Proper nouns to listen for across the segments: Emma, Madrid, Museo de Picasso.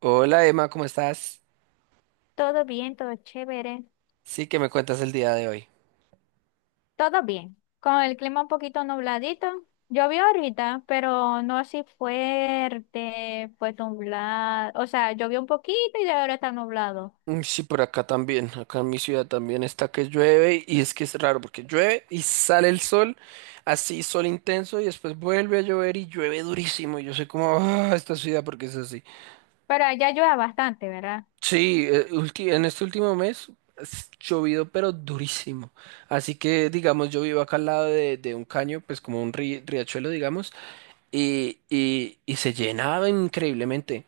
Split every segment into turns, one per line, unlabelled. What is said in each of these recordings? Hola Emma, ¿cómo estás?
Todo bien, todo chévere,
Sí, ¿que me cuentas el día de hoy?
todo bien. Con el clima un poquito nubladito. Llovió ahorita, pero no así fuerte, pues nublado. O sea, llovió un poquito y ahora está nublado.
Mm, sí, por acá también, acá en mi ciudad también está que llueve y es que es raro porque llueve y sale el sol, así sol intenso y después vuelve a llover y llueve durísimo. Yo soy como, ah, esta ciudad porque es así.
Pero allá llueve bastante, ¿verdad?
Sí, en este último mes es llovido pero durísimo. Así que digamos, yo vivo acá al lado de un caño, pues como un riachuelo, digamos, y se llenaba increíblemente.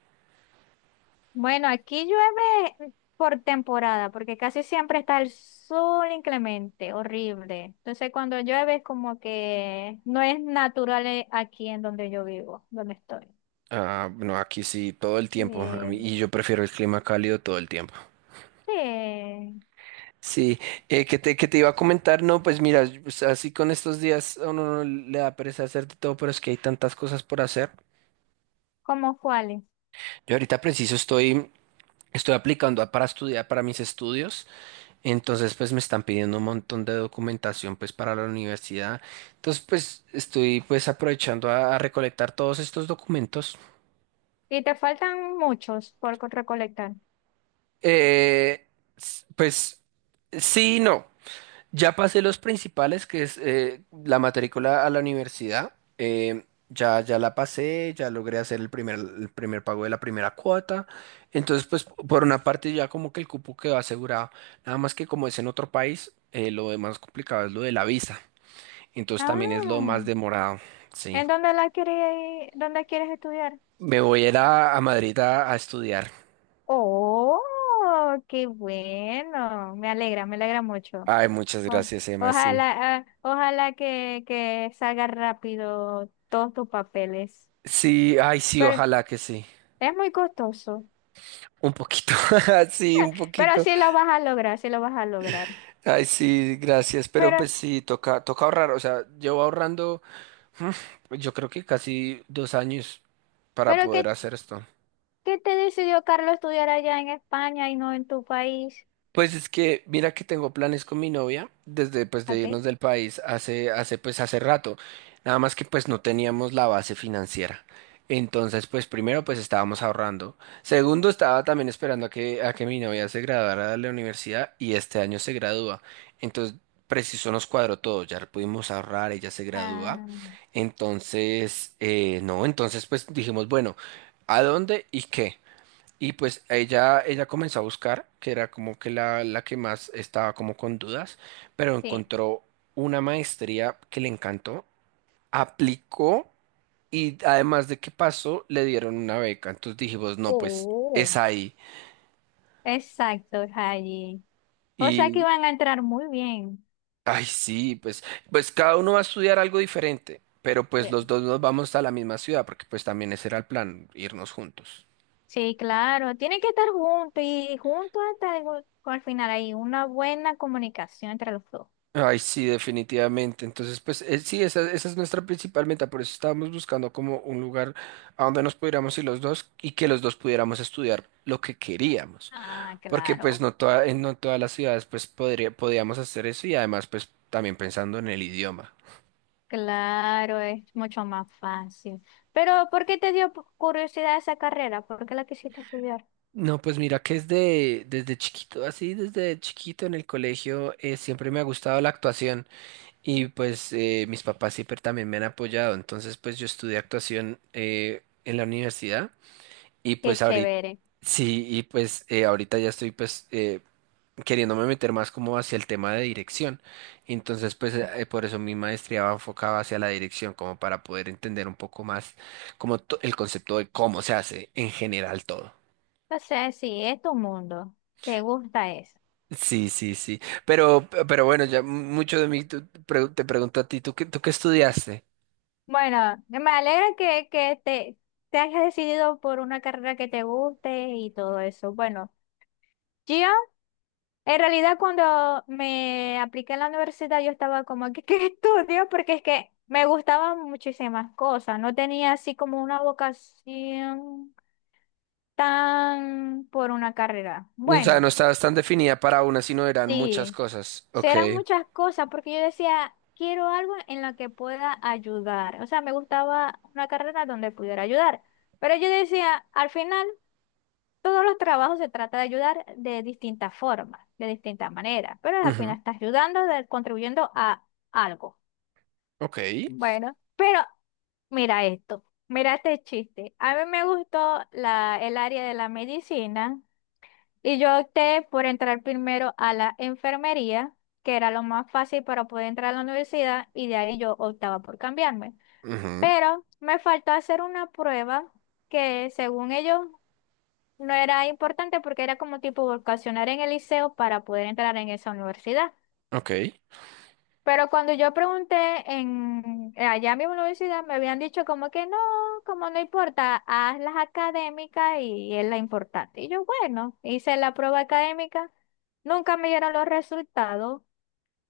Bueno, aquí llueve por temporada, porque casi siempre está el sol inclemente, horrible. Entonces, cuando llueve es como que no es natural aquí en donde yo vivo, donde estoy.
Ah, no, aquí sí, todo el tiempo. A mí,
Eh,
y yo prefiero el clima cálido todo el tiempo.
sí,
Sí, que te iba a comentar, no, pues mira, pues, así con estos días a uno no le da pereza hacer de todo, pero es que hay tantas cosas por hacer.
como cuáles.
Yo ahorita preciso estoy, estoy aplicando para estudiar para mis estudios, entonces pues me están pidiendo un montón de documentación pues para la universidad. Entonces pues estoy pues aprovechando a recolectar todos estos documentos.
Y te faltan muchos por recolectar.
Eh, pues sí, y no. Ya pasé los principales, que es la matrícula a la universidad. Ya la pasé, ya logré hacer el primer pago de la primera cuota. Entonces, pues por una parte ya como que el cupo quedó asegurado. Nada más que como es en otro país, lo de más complicado es lo de la visa. Entonces también es lo
Ah,
más demorado. Sí.
¿en dónde la quieres, dónde quieres estudiar?
Me voy a ir a Madrid a estudiar.
Oh, qué bueno. Me alegra mucho.
Ay, muchas
O-
gracias, Emma. Sí.
ojalá, ojalá que salga rápido todos tus papeles.
Sí, ay, sí,
Pero
ojalá que sí.
es muy costoso.
Un poquito. Sí,
Ah,
un
pero
poquito.
sí lo vas a lograr, sí lo vas a lograr.
Ay, sí, gracias, pero
Pero,
pues sí, toca ahorrar, o sea, llevo ahorrando, yo creo que casi dos años para
pero
poder
¿qué,
hacer esto.
qué te decidió Carlos estudiar allá en España y no en tu país?
Pues es que mira que tengo planes con mi novia desde pues de
Ok.
irnos del país hace pues hace rato. Nada más que pues no teníamos la base financiera. Entonces, pues primero pues estábamos ahorrando. Segundo, estaba también esperando a que mi novia se graduara de la universidad y este año se gradúa. Entonces, preciso nos cuadró todo, ya pudimos ahorrar, ella se gradúa.
Ah,
Entonces, no, entonces pues dijimos, bueno, ¿a dónde y qué? Y pues ella comenzó a buscar, que era como que la que más estaba como con dudas, pero
sí.
encontró una maestría que le encantó, aplicó y además de que pasó, le dieron una beca. Entonces dijimos, no, pues es
Oh.
ahí.
Exacto, Rayi. O sea que
Y,
van a entrar muy bien.
ay, sí, pues, pues cada uno va a estudiar algo diferente, pero pues
Sí,
los dos nos vamos a la misma ciudad, porque pues también ese era el plan, irnos juntos.
sí, claro. Tienen que estar juntos y juntos hasta el, al final hay una buena comunicación entre los dos.
Ay, sí, definitivamente. Entonces, pues sí, esa es nuestra principal meta. Por eso estábamos buscando como un lugar a donde nos pudiéramos ir los dos y que los dos pudiéramos estudiar lo que queríamos.
Ah,
Porque pues
claro.
no todas las ciudades pues podíamos hacer eso y además pues también pensando en el idioma.
Claro, es mucho más fácil. Pero, ¿por qué te dio curiosidad esa carrera? ¿Por qué la quisiste estudiar?
No, pues mira que desde chiquito, así desde chiquito en el colegio siempre me ha gustado la actuación y pues mis papás siempre también me han apoyado. Entonces pues yo estudié actuación en la universidad. Y
Qué
pues ahorita,
chévere.
sí, y pues ahorita ya estoy pues queriéndome meter más como hacia el tema de dirección. Entonces pues por eso mi maestría va enfocada hacia la dirección, como para poder entender un poco más como el concepto de cómo se hace en general todo.
O sea, sí, es tu mundo. Te gusta eso.
Sí, sí, sí. Pero bueno, ya mucho de mí te pregunto a ti, ¿tú qué estudiaste?
Bueno, me alegra que, que te hayas decidido por una carrera que te guste y todo eso. Bueno, yo en realidad cuando me apliqué a la universidad yo estaba como, que ¿qué estudio? Porque es que me gustaban muchísimas cosas. No tenía así como una vocación tan por una carrera.
O sea, no
Bueno.
estabas tan definida para una, sino eran muchas
Sí,
cosas. Ok.
serán muchas cosas porque yo decía, quiero algo en lo que pueda ayudar. O sea, me gustaba una carrera donde pudiera ayudar. Pero yo decía, al final, todos los trabajos se trata de ayudar de distintas formas, de distintas maneras. Pero al
Ujú.
final estás ayudando, contribuyendo a algo.
Ok.
Bueno, pero mira esto, mira este chiste. A mí me gustó la, el área de la medicina y yo opté por entrar primero a la enfermería, que era lo más fácil para poder entrar a la universidad, y de ahí yo optaba por cambiarme.
Ujú.
Pero me faltó hacer una prueba que según ellos no era importante porque era como tipo vocacionar en el liceo para poder entrar en esa universidad.
Ok.
Pero cuando yo pregunté en, allá mismo en la universidad, me habían dicho como que no, como no importa, haz las académicas y es la importante. Y yo, bueno, hice la prueba académica, nunca me dieron los resultados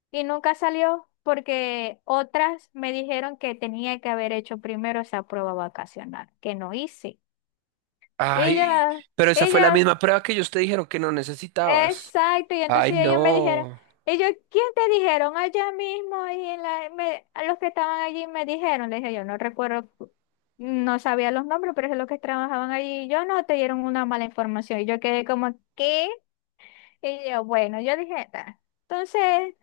y nunca salió porque otras me dijeron que tenía que haber hecho primero esa prueba vacacional, que no hice.
Ay,
Ella,
pero esa fue la
ella
misma prueba que ellos te dijeron que no necesitabas.
exacto, y
Ay,
entonces ellos me dijeron,
no.
ellos, ¿quién te dijeron allá mismo? Ahí en la, a los que estaban allí me dijeron, les dije, yo no recuerdo, no sabía los nombres, pero es los que trabajaban allí, y yo no te dieron una mala información, y yo quedé como, ¿qué? Y yo, bueno, yo dije, "Ta". Entonces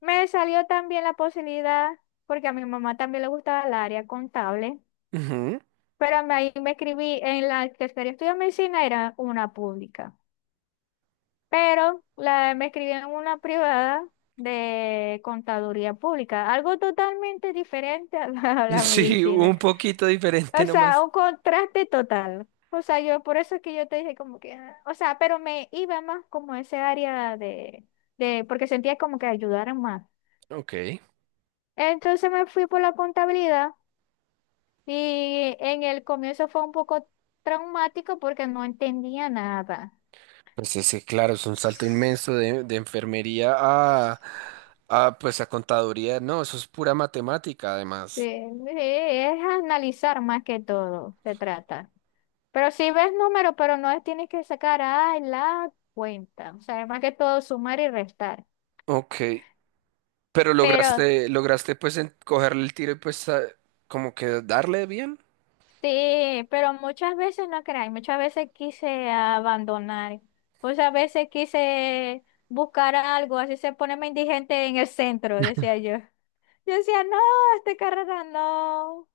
me salió también la posibilidad, porque a mi mamá también le gustaba el área contable,
Ujú.
pero ahí me escribí, en la que quería estudiar medicina era una pública. Pero la, me escribieron una privada de contaduría pública, algo totalmente diferente a la
Sí,
medicina.
un poquito diferente
O sea,
nomás.
un contraste total. O sea, yo por eso es que yo te dije como que, ah, o sea, pero me iba más como a ese área de, porque sentía como que ayudaran más.
Ok.
Entonces me fui por la contabilidad y en el comienzo fue un poco traumático porque no entendía nada.
Pues ese, claro, es un salto inmenso de enfermería pues a contaduría. No, eso es pura matemática,
Sí,
además.
sí, es analizar más que todo, se trata. Pero si ves número, pero no tienes que sacar ay, la cuenta. O sea, más que todo sumar y restar.
Ok. Pero
Pero
lograste pues cogerle el tiro y pues como que darle bien.
sí, pero muchas veces no creáis, muchas veces quise abandonar. Muchas veces quise buscar algo, así se ponerme indigente en el centro, decía yo. Yo decía, no, esta carrera no. O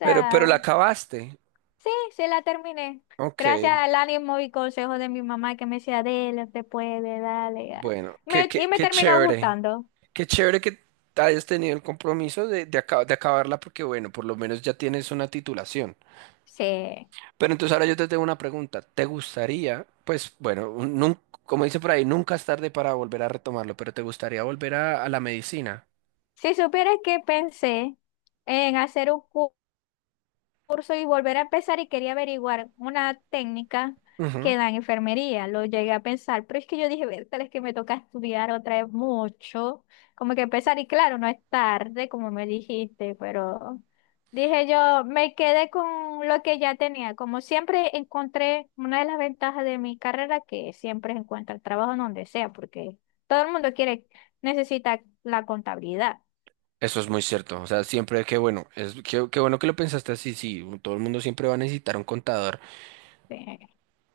Pero la acabaste.
sí, sí la terminé.
Ok.
Gracias al ánimo y consejo de mi mamá que me decía, dele, te puede, dale. Ah".
Bueno,
Y me
qué
terminó
chévere.
gustando.
Qué chévere que hayas tenido el compromiso de acabarla porque, bueno, por lo menos ya tienes una titulación.
Sí.
Pero entonces ahora yo te tengo una pregunta. ¿Te gustaría, pues, bueno, como dice por ahí, nunca es tarde para volver a retomarlo, pero ¿te gustaría volver a la medicina?
Si supieras que pensé en hacer un curso y volver a empezar y quería averiguar una técnica
Ujú.
que da en enfermería, lo llegué a pensar, pero es que yo dije, tal es que me toca estudiar otra vez mucho, como que empezar y claro, no es tarde, como me dijiste, pero dije yo, me quedé con lo que ya tenía, como siempre encontré una de las ventajas de mi carrera que siempre encuentra el trabajo en donde sea, porque todo el mundo quiere, necesita la contabilidad.
Eso es muy cierto. O sea, siempre que bueno, es que, bueno que lo pensaste así, sí, todo el mundo siempre va a necesitar un contador.
Sí,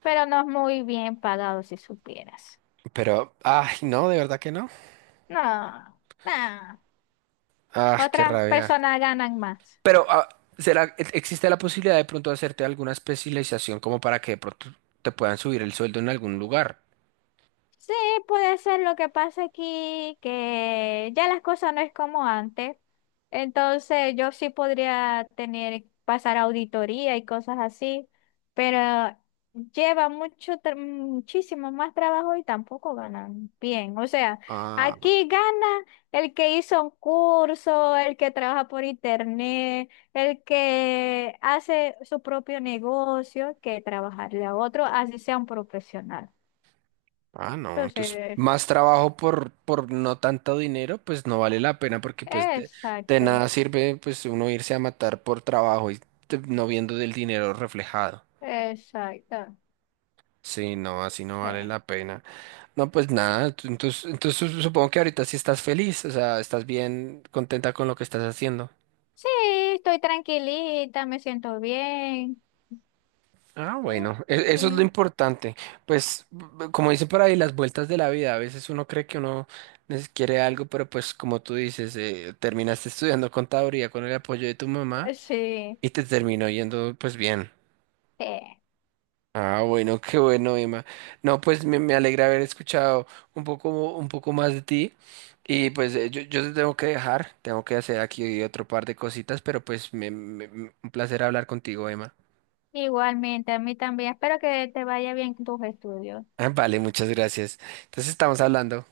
pero no es muy bien pagado si supieras.
Pero, ay, no, de verdad que no.
No, no.
Ah, qué
Otras
rabia.
personas ganan más.
Pero, ah, ¿Será, existe la posibilidad de pronto hacerte alguna especialización como para que de pronto te puedan subir el sueldo en algún lugar?
Sí, puede ser lo que pasa aquí, que ya las cosas no es como antes. Entonces yo sí podría tener, pasar auditoría y cosas así, pero lleva mucho, muchísimo más trabajo y tampoco ganan bien. O sea,
Ah,
aquí gana el que hizo un curso, el que trabaja por internet, el que hace su propio negocio, que trabajarle a otro, así sea un profesional.
ah, no. Entonces,
Entonces...
más trabajo por no tanto dinero, pues no vale la pena porque pues de
exacto,
nada sirve pues uno irse a matar por trabajo y no viendo del dinero reflejado.
exacto.
Sí, no, así no vale
Eh,
la pena. No, pues nada, entonces, entonces supongo que ahorita sí estás feliz, o sea, estás bien contenta con lo que estás haciendo.
sí, estoy tranquilita, me siento bien.
Ah, bueno, eso es lo
Sí,
importante. Pues, como dicen por ahí, las vueltas de la vida. A veces uno cree que uno quiere algo, pero pues como tú dices, terminaste estudiando contaduría con el apoyo de tu mamá
sí,
y te terminó yendo pues bien.
sí.
Ah, bueno, qué bueno, Emma. No, pues me alegra haber escuchado un poco, un poco más de ti. Y pues yo te tengo que dejar, tengo que hacer aquí otro par de cositas, pero pues un placer hablar contigo, Emma.
Igualmente, a mí también. Espero que te vaya bien con tus estudios.
Ah, vale, muchas gracias. Entonces estamos hablando.